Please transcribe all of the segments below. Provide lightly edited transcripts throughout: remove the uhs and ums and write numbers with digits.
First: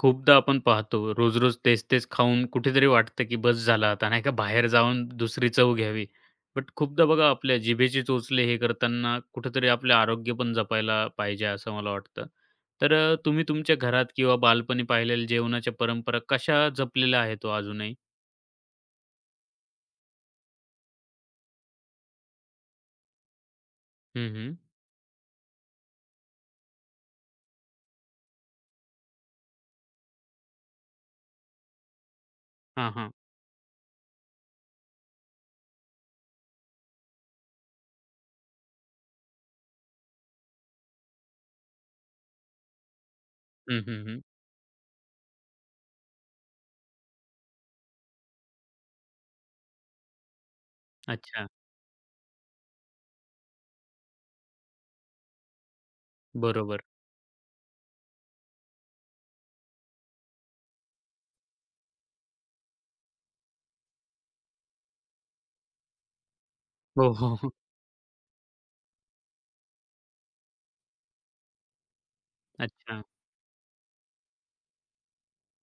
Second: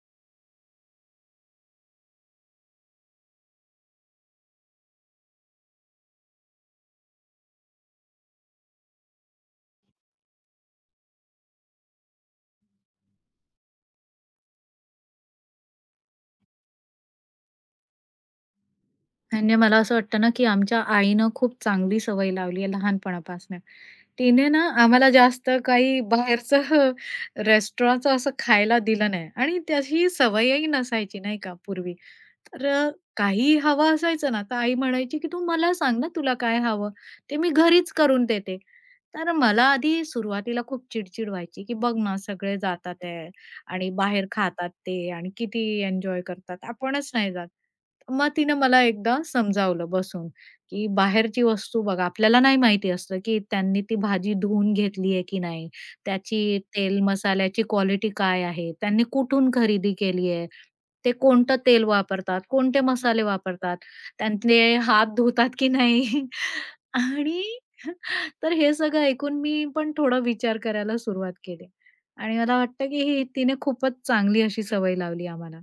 खूपदा आपण पाहतो रोज-रोज तेच-तेच खाऊन कुठेतरी वाटतं, की बस झालं आता नाही का बाहेर जाऊन दुसरी चव घ्यावी. बट खूपदा बघा आपल्या जिभेचे चोचले हे करताना कुठेतरी आपले आरोग्य पण जपायला पाहिजे असं मला वाटतं. तुम्ही तुमच्या घरात किंवा बालपणी पाहिलेल्या जेवणाच्या परंपरा कशा जपलेल्या आहेत हो अजूनही? म्हणजे मला असं वाटतं ना, की आमच्या आईनं खूप चांगली सवय लावली आहे लहानपणापासनं. हं, तिने हं. ना आम्हाला जास्त काही बाहेरचं रेस्टॉरंटचं असं खायला दिलं नाही आणि त्याची सवयही नसायची नाही का पूर्वी. तर हां, हां. काही हवं असायचं ना, तर आई म्हणायची, की "तू मला सांग ना तुला काय हवं? ते मी घरीच करून देते." तर मला आधी सुरुवातीला खूप चिड-चिड व्हायची, की "बघ ना सगळे जातात आहे हं, आणि हं, हं. बाहेर खातात ते आणि किती एन्जॉय करतात. आपणच नाही जात." मग तिने मला एकदा समजावलं बसून, की बाहेरची अच्छा. वस्तू बघा आपल्याला नाही माहिती असतं, की त्यांनी ती भाजी धुवून घेतली आहे की नाही? त्याची बरोबर. तेल मसाल्याची क्वालिटी काय आहे? त्यांनी कुठून खरेदी केली आहे? ते कोणतं तेल वापरतात? कोणते मसाले वापरतात? त्यांचे हात धुतात की नाही? हो, हो, आणि हो. तर हे सगळं ऐकून मी पण थोडा विचार करायला सुरुवात केली आणि मला वाटतं, अच्छा. की ही तिने खूपच चांगली अशी सवय लावली आम्हाला.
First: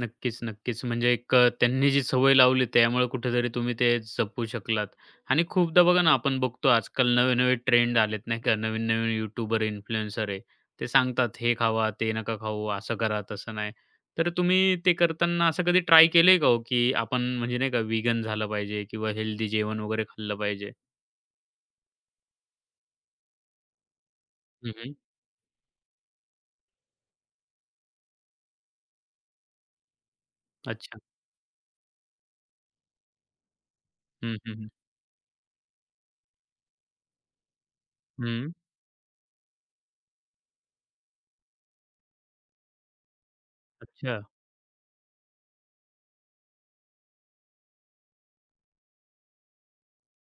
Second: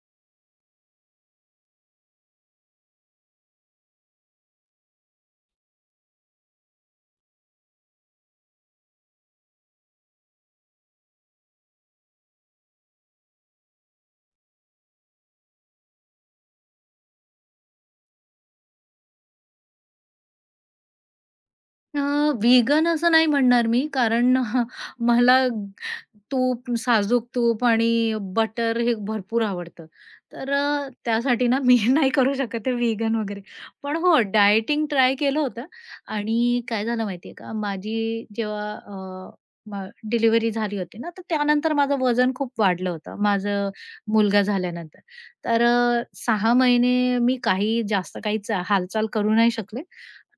नक्कीच, नक्कीच. त्यांनी जी सवय लावली त्यामुळे कुठेतरी तुम्ही ते जपू शकलात. आणि खूपदा बघा ना, आपण बघतो आजकाल नवे-नवे ट्रेंड आलेत नाही का. नवीन-नवीन यूट्यूबर, इन्फ्लुएन्सर आहे. ते सांगतात हे खावा, ते नका खाऊ, असं करा, तसं नाही. तर तुम्ही ते करताना असं कधी ट्राय केलंय का हो, की आपण म्हणजे नाही का व्हीगन झालं पाहिजे किंवा हेल्दी जेवण वगैरे खाल्लं पाहिजे? अ, व्हीगन असं नाही म्हणणार मी, कारण हं, मला तूप, साजूक तूप आणि बटर हे भरपूर आवडतं. तर अच्छा. त्यासाठी ना मी नाही करू शकत ते व्हीगन वगैरे. पण हो, हं, हं, हं. डायटिंग ट्राय केलं होतं आणि काय झालं माहितीये का, माझी जेव्हा अ, म डिलिव्हरी झाली होती ना, तर त्यानंतर माझं वजन खूप वाढलं होतं, माझं अच्छा. मुलगा झाल्यानंतर. तर 6 महिने मी जास्त काही हालचाल करू नाही शकले.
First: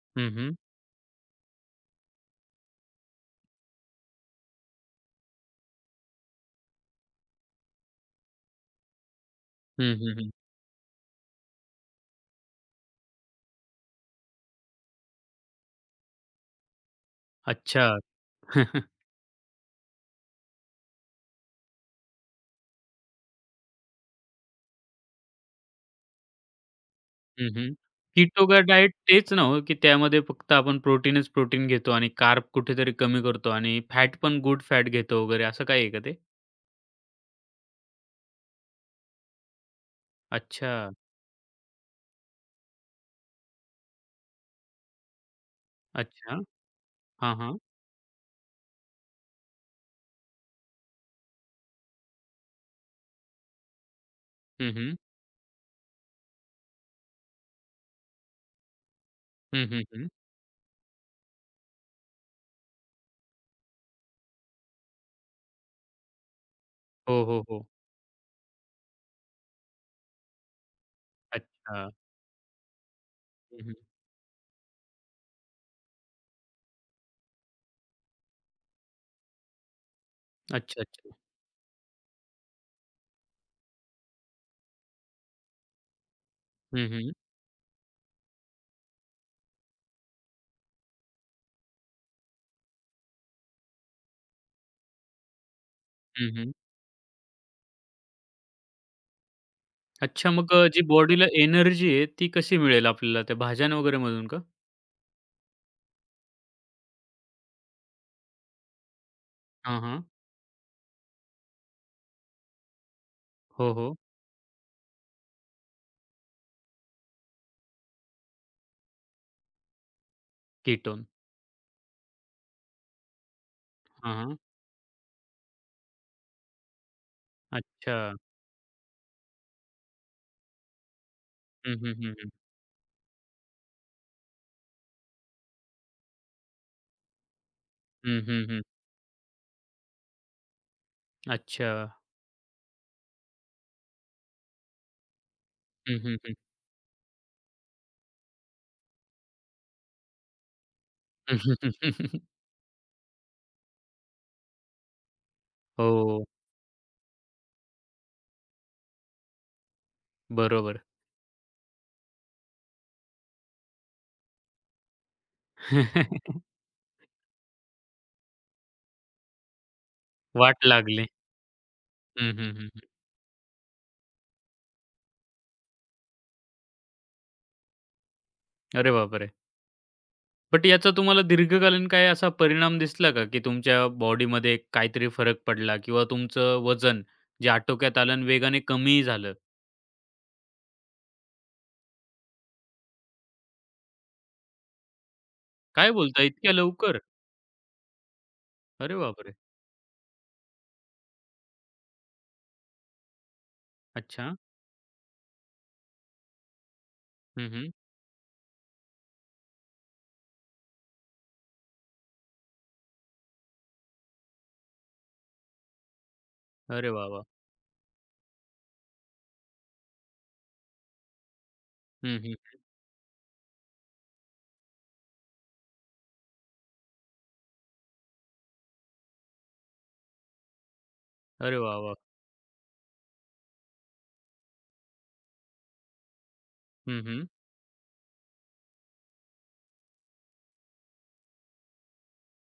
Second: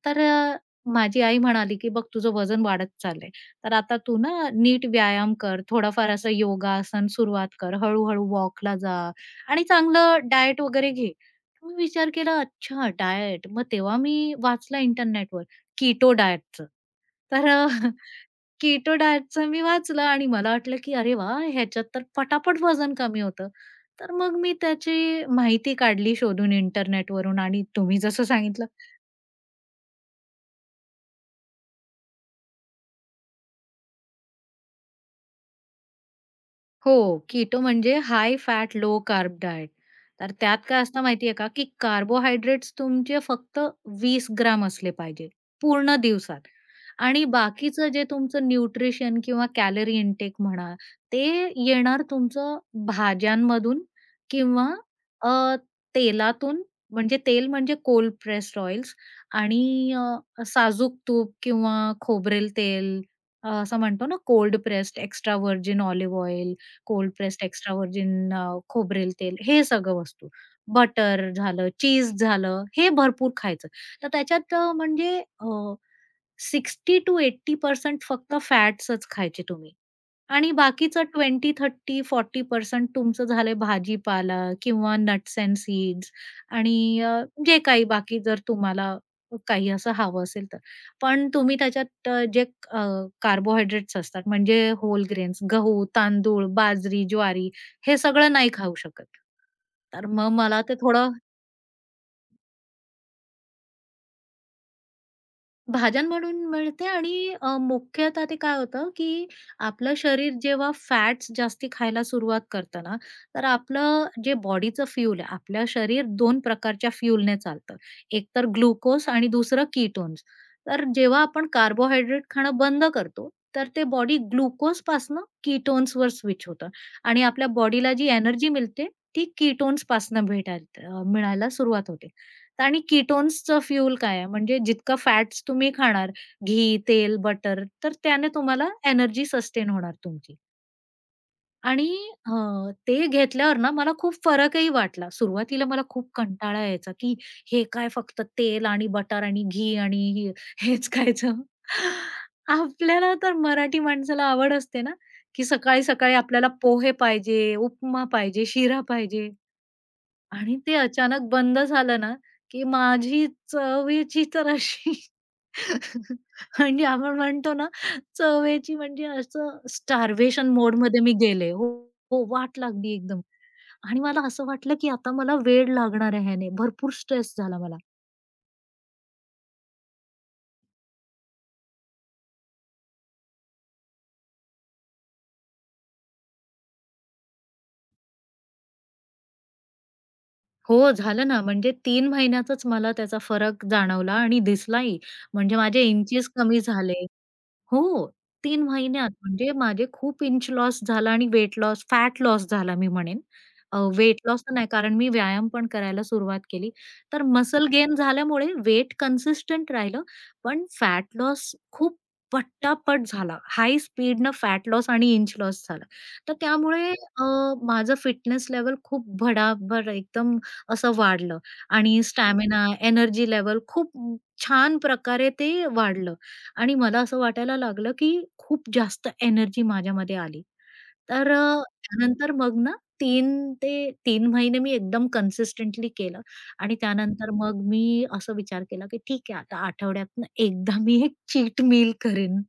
तर हं, हं. माझी आई म्हणाली, की "बघ तुझं वजन वाढत चाललंय. तर आता तू ना नीट व्यायाम कर, थोडाफार असं योगासन सुरुवात कर, हळू-हळू वॉकला जा आणि हं, हं, चांगलं हं. डाएट वगैरे घे." मी विचार केला, "अच्छा डाएट." मग तेव्हा मी वाचला इंटरनेटवर कीटो डाएटचं. तर अच्छा. डाएटचं मी वाचलं आणि मला वाटलं, की "अरे वाह! ह्याच्यात तर पटापट वजन कमी होतं." तर मग मी त्याची माहिती काढली शोधून इंटरनेटवरून हं, आणि हं. तुम्ही जसं कीटो का सांगितलं डाएट तेच ना हो, की त्यामध्ये फक्त आपण प्रोटीनच प्रोटीन घेतो आणि कार्ब कुठेतरी कमी करतो आणि फॅट पण गुड फॅट घेतो वगैरे असं काही आहे का ते? हो, कीटो म्हणजे high fat, low carb diet. तर त्यात अच्छा, काय असतं माहिती का, की कार्बोहायड्रेट्स तुमचे फक्त 20 ग्राम असले पाहिजे पूर्ण अच्छा. दिवसात आणि हां, हां. बाकीचं जे तुमचं न्यूट्रिशन किंवा कॅलरी इनटेक म्हणा, ते येणार तुमचं भाज्यांमधून किंवा हं, हं. अ, तेलातून, म्हणजे तेल म्हणजे कोल्ड प्रेस्ड ऑइल्स हं, हं, आणि हं. साजूक तूप किंवा खोबरेल तेल, असं म्हणतो ना cold pressed, extra virgin olive oil, cold हो, हो, प्रेस्ड हो. एक्स्ट्रा व्हर्जिन खोबरेल तेल हे सगळं वस्तू. बटर झालं, अच्छा. चीज झालं, हे भरपूर हं, खायचं. हं. तर त्याच्यात म्हणजे 60 टू 80% फक्त फॅट्सच खायचे तुम्ही. आणि अच्छा, बाकीचं अच्छा. 20-30-40% तुमचं झालंय भाजीपाला किंवा नट्स एंड सीड्स हं, आणि हं. जे काही बाकी जर तुम्हाला काही असं हवं असेल तर. पण तुम्ही त्याच्यात जे अ, कार्बोहायड्रेट्स असतात म्हणजे होल ग्रेन्स, गहू, हं, तांदूळ, हं. बाजरी, ज्वारी हे सगळं नाही खाऊ शकत. तर मग अच्छा मग मला अ, ते जी थोडं बॉडीला एनर्जी आहे ती कशी मिळेल आपल्याला त्या भाज्या वगैरे मधून का? भाजन म्हणून मिळते आणि मुख्यतः ते काय होतं, की हां, आपलं हां. शरीर जेव्हा फॅट्स जास्ती खायला सुरुवात करतं ना, तर हो, हो. आपलं जे बॉडीचं फ्यूल आहे, आपलं शरीर 2 प्रकारच्या फ्यूलने चालतं. एक तर ग्लुकोज आणि दुसरं कीटोन्स. तर कीटोन. जेव्हा आपण कार्बोहायड्रेट खाणं बंद करतो, तर ते हां, बॉडी हां. ग्लुकोजपासनं कीटोन्सवर स्विच होतं आणि आपल्या बॉडीला अच्छा. जी एनर्जी मिळते, ती कीटोन्सपासनं मिळायला हं, सुरुवात हं, होते. हं, हं. आणि कीटोन्सचं फ्यूल काय आहे? म्हणजे जितकं फॅट्स तुम्ही खाणार, घी, तेल, बटर, तर हं, त्याने हं, हं. तुम्हाला एनर्जी सस्टेन होणार तुमची. आणि अच्छा. अ, ते घेतल्यावर ना मला खूप फरकही वाटला. सुरुवातीला मला हं, खूप हं, हं. कंटाळा यायचा, की हे काय फक्त तेल आणि बटर आणि घी आणि हेच खायचं. आपल्याला तर मराठी माणसाला आवड असते ना, की सकाळी-सकाळी हो, आपल्याला पोहे पाहिजे, उपमा पाहिजे, शिरा पाहिजे. आणि ते बरोबर. अचानक बंद झालं ना, की माझी चवेची तर अशी म्हणजे आपण म्हणतो ना, चवेची म्हणजे असं स्टार्वेशन वाट मोडमध्ये लागली. मी गेले. हो, हो, हं, हं, वाट हं, हं. लागली एकदम. आणि मला असं वाटलं, की आता मला वेड लागणार आहे ह्याने. भरपूर स्ट्रेस झाला मला. अरे बापरे! बट याचा तुम्हाला दीर्घकालीन काही असा परिणाम दिसला का, की तुमच्या बॉडीमध्ये काहीतरी फरक पडला किंवा तुमचं वजन जे आटोक्यात आलं आणि वेगाने कमीही झालं? हो, झालं ना. म्हणजे 3 महिन्यातच मला त्याचा फरक जाणवला आणि दिसलाही. म्हणजे माझे काय बोलता इंचेस इतक्या कमी लवकर? झाले. हो. 3 अरे महिन्यात बापरे! म्हणजे माझे खूप इंच लॉस झाला आणि वेट लॉस, फॅट लॉस झाला मी म्हणेन. वेट अच्छा. लॉस तर नाही कारण मी व्यायाम पण करायला सुरुवात केली. तर हं, मसल हं. गेन झाल्यामुळे वेट कन्सिस्टंट राहिलं, पण फॅट लॉस खूप पटापट झाला. हाय स्पीडनं फॅट लॉस आणि इंच लॉस झाला. तर अरे त्यामुळे वाह, वाह! माझं फिटनेस लेव्हल खूप भडाभड एकदम असं वाढलं आणि हं, हं. स्टॅमिना, एनर्जी लेव्हल खूप छान प्रकारे ते वाढलं. आणि मला असं वाटायला लागलं, की खूप जास्त एनर्जी माझ्यामध्ये आली. तर अरे वाह, वाह! त्यानंतर मग ना 3 ते 3 महिने मी एकदम कन्सिस्टंटली केलं आणि हं, हं. त्यानंतर मग मी असं विचार केला, की ठीक आहे आता आठवड्यातनं एकदा मी एक चीट मील करेन.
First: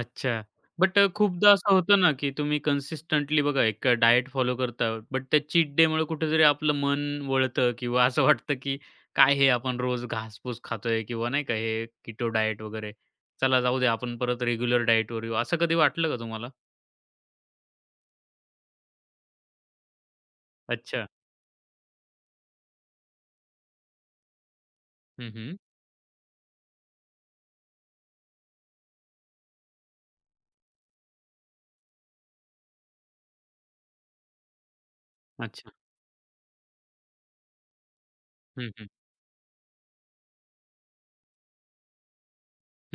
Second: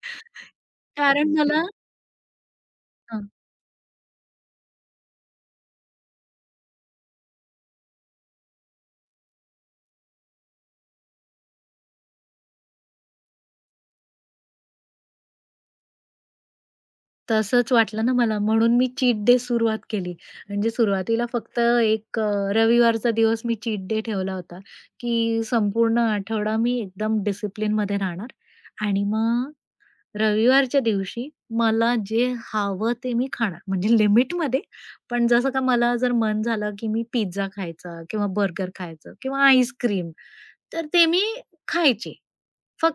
अच्छा. बट कारण खूपदा मला असं होतं ना, की तुम्ही कन्सिस्टंटली बघा फॉलो करता. बट त्या चीट डेमुळे कुठेतरी आपलं मन वळतं किंवा असं वाटतं, की काय हे आपण रोज घासपूस खातोय किंवा नाही का हे किटो डायट वगैरे. चला जाऊ दे आपण परत रेग्युलर डायटवर येऊ. असं कधी वाटलं का तुम्हाला? तसंच वाटलं ना मला, म्हणून मी चीट डे सुरुवात केली. म्हणजे अच्छा. सुरुवातीला फक्त एक रविवारचा दिवस मी चीट डे ठेवला होता, हं, की हं. संपूर्ण आठवडा मी एकदम डिसिप्लिनमध्ये राहणार आणि मग रविवारच्या दिवशी मला जे हवं ते मी खाणार. म्हणजे लिमिटमध्ये, पण जसं का अच्छा. मला जर मन झालं, की मी पिझ्झा खायचा किंवा बर्गर हं, हं. खायचं किंवा आईस्क्रीम, तर ते मी खायचे,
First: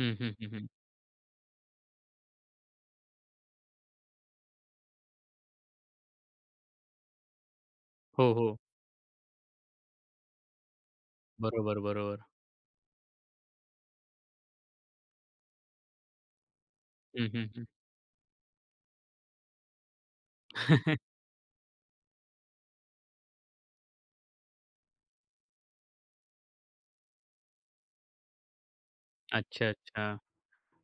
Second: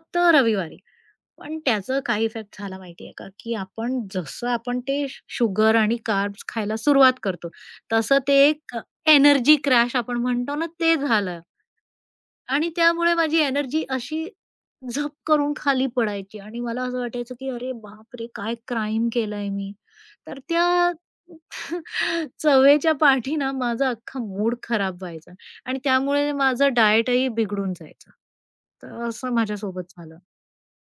हं, हं, हं, हं. रविवारी. पण त्याचा काय इफेक्ट झाला माहितीये का, की जसं आपण ते शुगर आणि कार्ब्स खायला सुरुवात करतो, तसं हो, ते हो. एक एनर्जी क्रॅश आपण म्हणतो ना, ते झालं बरोबर, बरोबर. आणि त्यामुळे माझी एनर्जी अशी झप करून खाली पडायची आणि मला असं हं, वाटायचं, हं, की हं. "अरे बापरे! काय क्राईम केलंय मी." तर त्या चवेच्या पाठी ना माझा अख्खा मूड खराब व्हायचा आणि त्यामुळे माझं डाएटही बिघडून जायचं. तर असं अच्छा, माझ्यासोबत अच्छा. झालं.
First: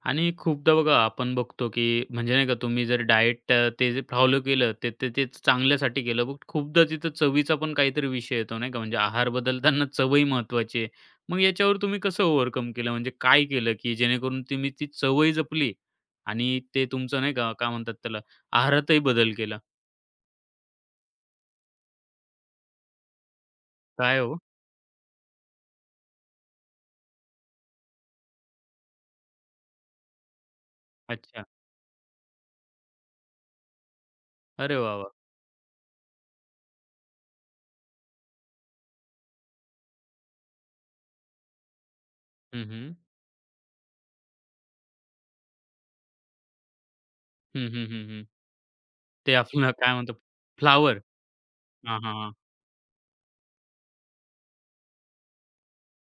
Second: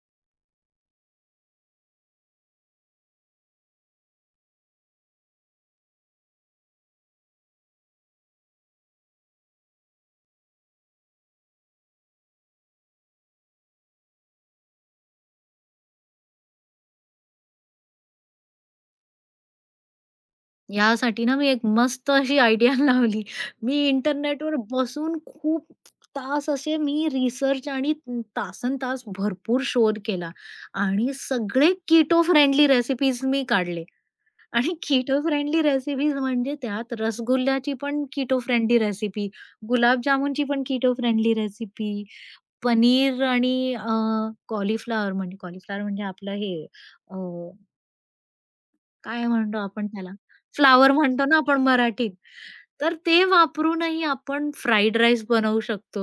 आणि खूपदा बघा आपण बघतो, की म्हणजे नाही का तुम्ही जर डाएट ते जे फॉलो केलं ते ते ते चांगल्यासाठी केलं. बट खूपदा तिथं चवीचा पण काहीतरी विषय येतो नाही का, म्हणजे आहार बदलताना चवही महत्त्वाची आहे. मग याच्यावर तुम्ही कसं ओव्हरकम केलं? म्हणजे काय केलं, की जेणेकरून तुम्ही ती चवही जपली आणि ते तुमचं नाही का, काय म्हणतात त्याला, आहारातही बदल केला? यासाठी ना मी एक मस्त अशी आयडिया लावली. मी काय हो? इंटरनेटवर बसून खूप तास असे मी रिसर्च आणि तासन तास भरपूर शोध केला आणि अच्छा. सगळे कीटो फ्रेंडली रेसिपीज मी काढले आणि अरे वाह, वाह! कीटो फ्रेंडली रेसिपीज म्हणजे त्यात रसगुल्ल्याची पण कीटो फ्रेंडली रेसिपी, गुलाबजामुनची पण कीटो फ्रेंडली रेसिपी, हं, हं. पनीर आणि कॉलीफ्लॉवर, म्हणजे कॉलीफ्लॉवर म्हणजे आपलं हे हं, हं, हं, हं. काय ते म्हणतो आपलं आपण काय त्याला? म्हणतो फ्लावर फ्लॉवर. म्हणतो ना आपण हां, मराठीत. हां, हां. तर ते वापरूनही आपण फ्राईड राईस बनवू शकतो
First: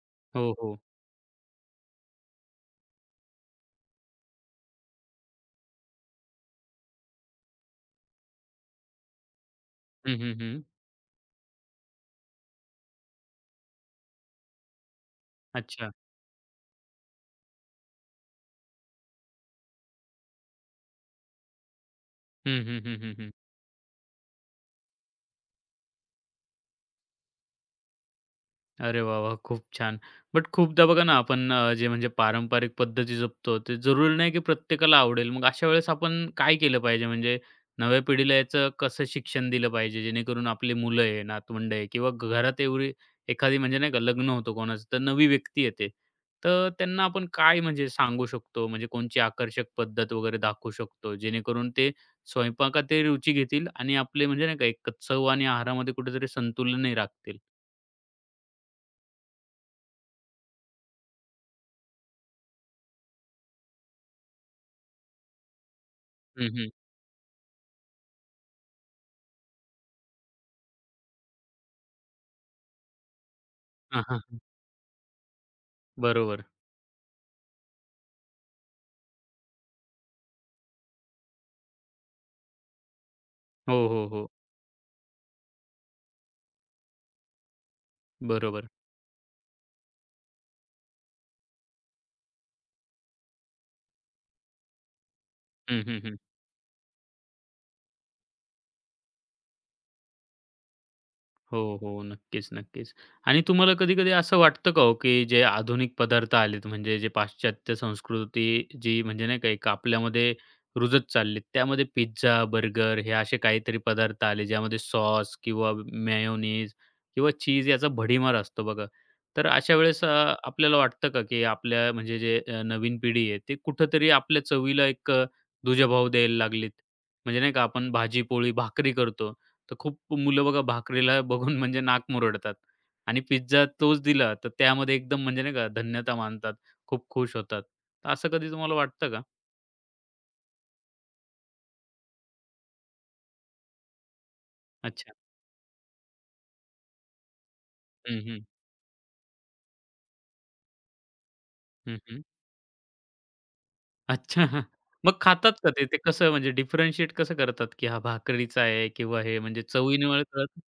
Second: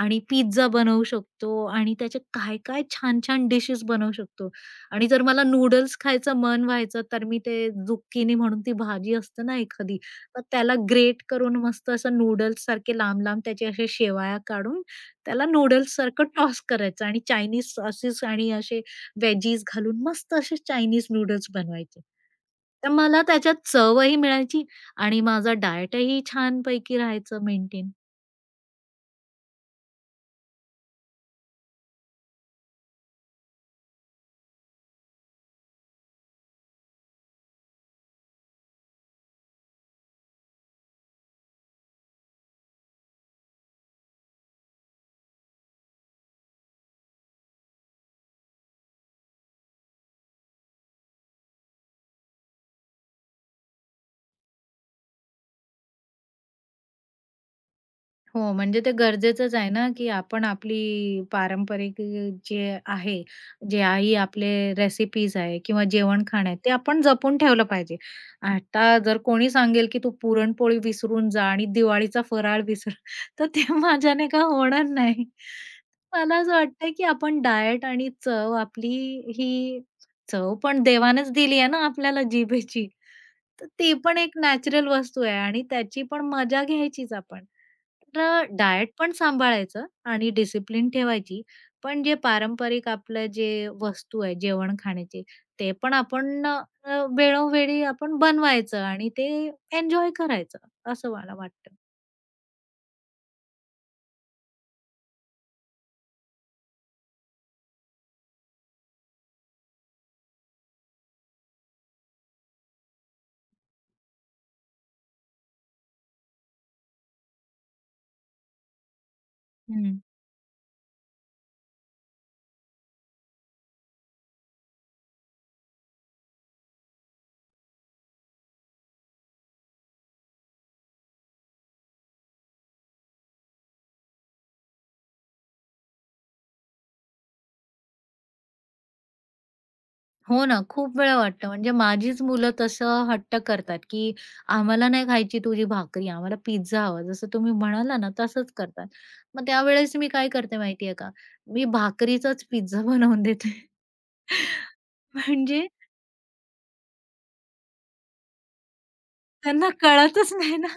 आणि हो, पिझ्झा हो. बनवू शकतो आणि त्याचे काय-काय छान-छान डिशेस बनवू शकतो. आणि जर मला नूडल्स खायचं मन व्हायचं, तर मी ते झुक्किनी म्हणून ती भाजी असते ना एखादी, हं, हं, तर हं. त्याला ग्रेट करून मस्त असं नूडल्ससारखे लांब-लांब त्याचे असे शेवाया काढून त्याला अच्छा. नूडल्ससारखं टॉस करायचं आणि चायनीज सॉसेस आणि असे वेजीज घालून मस्त असे चायनीज नूडल्स बनवायचे. हं, हं, तर हं, हं, मला हं. त्याच्यात चवही मिळायची आणि माझा डायटही छानपैकी राहायचं मेंटेन. अरे वाह, वाह! खूप छान. बट खूपदा बघा ना, आपण जे म्हणजे पारंपरिक पद्धती जपतो, ते जरुरी नाही की प्रत्येकाला आवडेल. मग अशा वेळेस आपण काय केलं पाहिजे? म्हणजे नव्या पिढीला याचं कसं शिक्षण दिलं पाहिजे, जेणेकरून आपली मुलं आहे, नातवंड आहे किंवा घरात एवढी एखादी म्हणजे नाही का, लग्न होतं कोणाचं, तर नवी व्यक्ती येते. तर त्यांना आपण काय म्हणजे सांगू शकतो? म्हणजे कोणची आकर्षक पद्धत वगैरे दाखवू शकतो, जेणेकरून ते स्वयंपाकातही रुची घेतील आणि आपले म्हणजे नाही का, एक चव आणि आहारामध्ये कुठेतरी संतुलनही राखतील? हो, म्हणजे ते गरजेचंच आहे ना, की आपण आपली पारंपरिक जे आहे, जे आई आपले रेसिपीज आहे किंवा जेवण हं, खाणं आहे, हं. ते आपण जपून ठेवलं पाहिजे. आता जर कोणी सांगेल, की "तू पुरणपोळी विसरून जा आणि दिवाळीचा फराळ विसर." तर ते माझ्याने का होणार नाही. मला बरोबर. असं वाटतं, की आपण डायट आणि चव आपली ही चव पण देवानेच दिली आहे ना आपल्याला जिभेची, तर हो, ती हो, पण हो. एक नॅचरल वस्तू आहे आणि त्याची पण मजा घ्यायचीच आपण. आपलं बरोबर. डाएट पण सांभाळायचं आणि डिसिप्लिन ठेवायची. पण जे पारंपरिक आपलं जे वस्तू आहे जेवण खाण्याचे, ते हं, पण हं, हं. आपण अ, अ, वेळोवेळी आपण बनवायचं आणि ते एन्जॉय करायचं, असं मला हो, वाटतं. हो. नक्कीच, नक्कीच. आणि तुम्हाला कधी-कधी असं वाटतं का हो, की जे आधुनिक पदार्थ आलेत, म्हणजे जे पाश्चात्य संस्कृती जी म्हणजे नाही का आपल्यामध्ये रुजत चाललीत, त्यामध्ये पिझ्झा, बर्गर हे असे काहीतरी पदार्थ आले, ज्यामध्ये सॉस किंवा मेयोनीज किंवा चीज याचा भडीमार असतो बघा. तर अशा हं. वेळेस अ, आपल्याला वाटतं का, की आपल्या म्हणजे जे नवीन पिढी आहे, ते कुठेतरी आपल्या चवीला एक दुजाभाव द्यायला लागलीत? म्हणजे नाही का आपण भाजी-पोळी, भाकरी करतो, तर खूप मुलं बघा भाकरीला बघून म्हणजे नाक मुरडतात आणि पिझ्झा तोच दिला तर त्यामध्ये एकदम म्हणजे नाही का धन्यता मानतात, खूप खुश होतात. तर असं कधी तुम्हाला वाटतं का? हो ना, खूप वेळा वाटतं म्हणजे माझीच मुलं तसं हट्ट करतात, की "आम्हाला नाही अच्छा. खायची तुझी भाकरी, आम्हाला पिझ्झा हवा." जसं तुम्ही म्हणाला ना, हं, हं. तसंच करतात. मग त्यावेळेस मी काय करते माहिती का? मी हं, हं. भाकरीचाच पिझ्झा बनवून देते. अच्छा. मग खातात म्हणजे का ते? ते कसं म्हणजे डिफरन्शिएट कसं करतात, की हा भाकरीचा आहे किंवा हे म्हणजे त्यांना चवीनुसार कळतच नाही कळतं? ना.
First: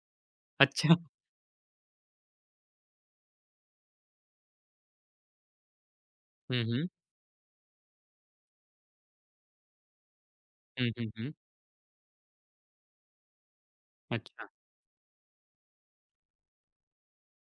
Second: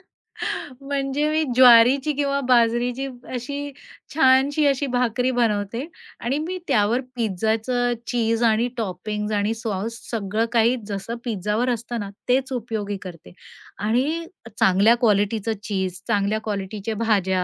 अच्छा. म्हणजे मी ज्वारीची किंवा बाजरीची अशी छानशी अशी भाकरी बनवते आणि मी हं, हं. त्यावर पिझ्झाचं चीज आणि टॉपिंग्ज आणि सॉस सगळं काही हं, हं, जसं हं. पिझ्झावर असतं ना, तेच उपयोगी करते आणि अच्छा. चांगल्या क्वालिटीचं चीज, चांगल्या क्वालिटीच्या भाज्या,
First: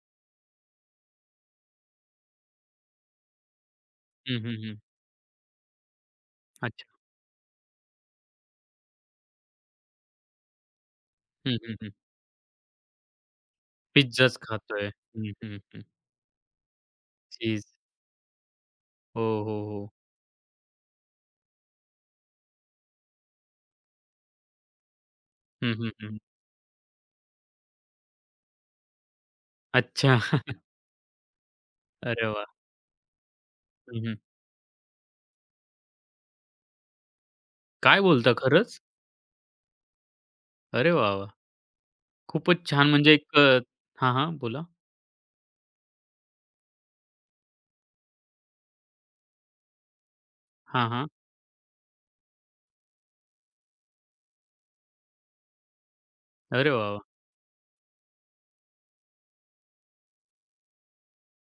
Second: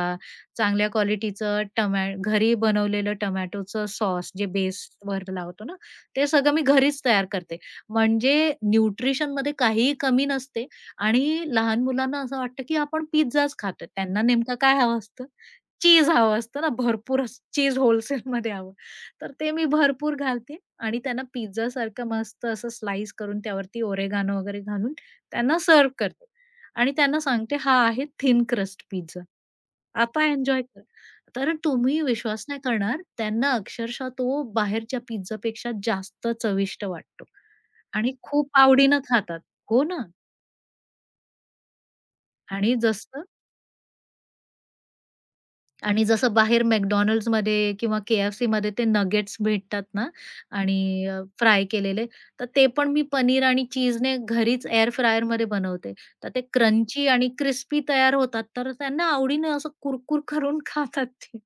चांगल्या क्वालिटीचं घरी बनवलेलं टोमॅटोचं सॉस हं, जे हं, हं. बेसवर लावतो ना, ते सगळं मी अच्छा. घरीच तयार करते. म्हणजे न्यूट्रिशनमध्ये काहीही कमी नसते आणि हं, हं, लहान हं. मुलांना असं वाटतं, की आपण पिझ्झाच खातोय. त्यांना पिझ्झाच नेमकं काय खातोय. हवं असतं? हं, हं, हं. चीज हवं असतं ना, भरपूर असं चीज. चीज होलसेलमध्ये हवं. हो, तर ते हो, मी हो. भरपूर घालते आणि त्यांना पिझ्झासारखं मस्त असं स्लाईस करून त्यावरती ओरिगानो वगैरे घालून त्यांना हं, हं, सर्व्ह हं. करते आणि त्यांना सांगते, "हा आहे थिन क्रस्ट पिझ्झा. अच्छा. आता एन्जॉय करा." तर तुम्ही अरे वाह! विश्वास नाही करणार, त्यांना अक्षरशः हं, तो बाहेरच्या पिझ्झापेक्षा जास्त चविष्ट वाटतो काय आणि बोलता खूप खरंच? आवडीनं खातात. हो ना. अरे वाह, वाह! खूपच आणि छान म्हणजे जसं एक अ, हां, हां. बोला. आणि जसं बाहेर McDonald'sमध्ये किंवा KFCमध्ये ते नगेट्स भेटतात ना हां, आणि हां. फ्राय केलेले, तर ते पण मी पनीर आणि चीजने घरीच एअर फ्रायरमध्ये बनवते. तर ते अरे वाह, वाह! क्रंची आणि क्रिस्पी तयार होतात, तर त्यांना आवडीनं असं कुरकुर करून खातात ते.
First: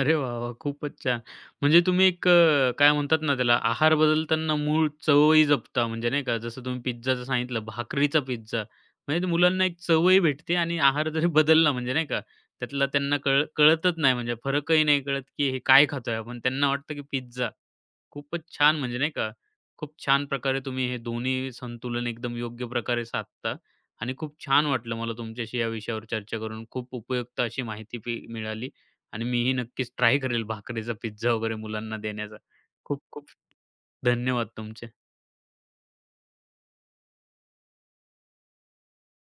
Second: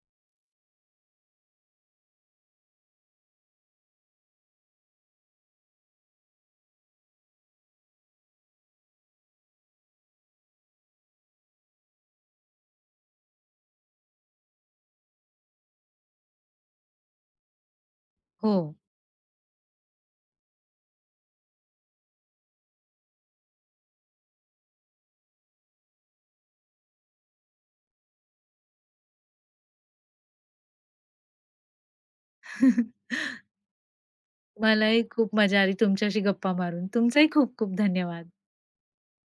अरे वाह, वाह! खूपच छान. म्हणजे तुम्ही एक, काय म्हणतात ना त्याला आहार बदलताना मूळ चवही जपता म्हणजे नाही का जसं तुम्ही पिझ्झाचं सांगितलं भाकरीचा पिझ्झा. म्हणजे ते मुलांना एक चवही भेटते आणि आहार जरी बदलला म्हणजे नाही का त्यातला त्यांना कळतच नाही म्हणजे फरकही नाही कळत, की हे काय खातोय आपण. त्यांना वाटतं की पिझ्झा. खूपच हो. छान म्हणजे नाही का, खूप छान प्रकारे तुम्ही हे दोन्ही संतुलन एकदम योग्य प्रकारे साधता आणि खूप छान वाटलं मला तुमच्याशी या विषयावर चर्चा करून. खूप उपयुक्त अशी माहिती पी मिळाली आणि मीही नक्कीच ट्राय करेल भाकरीचा पिझ्झा वगैरे मुलांना देण्याचा. खूप खूप धन्यवाद मलाही तुमचे. खूप मजा आली तुमच्याशी गप्पा मारून. तुमचंही खूप खूप धन्यवाद.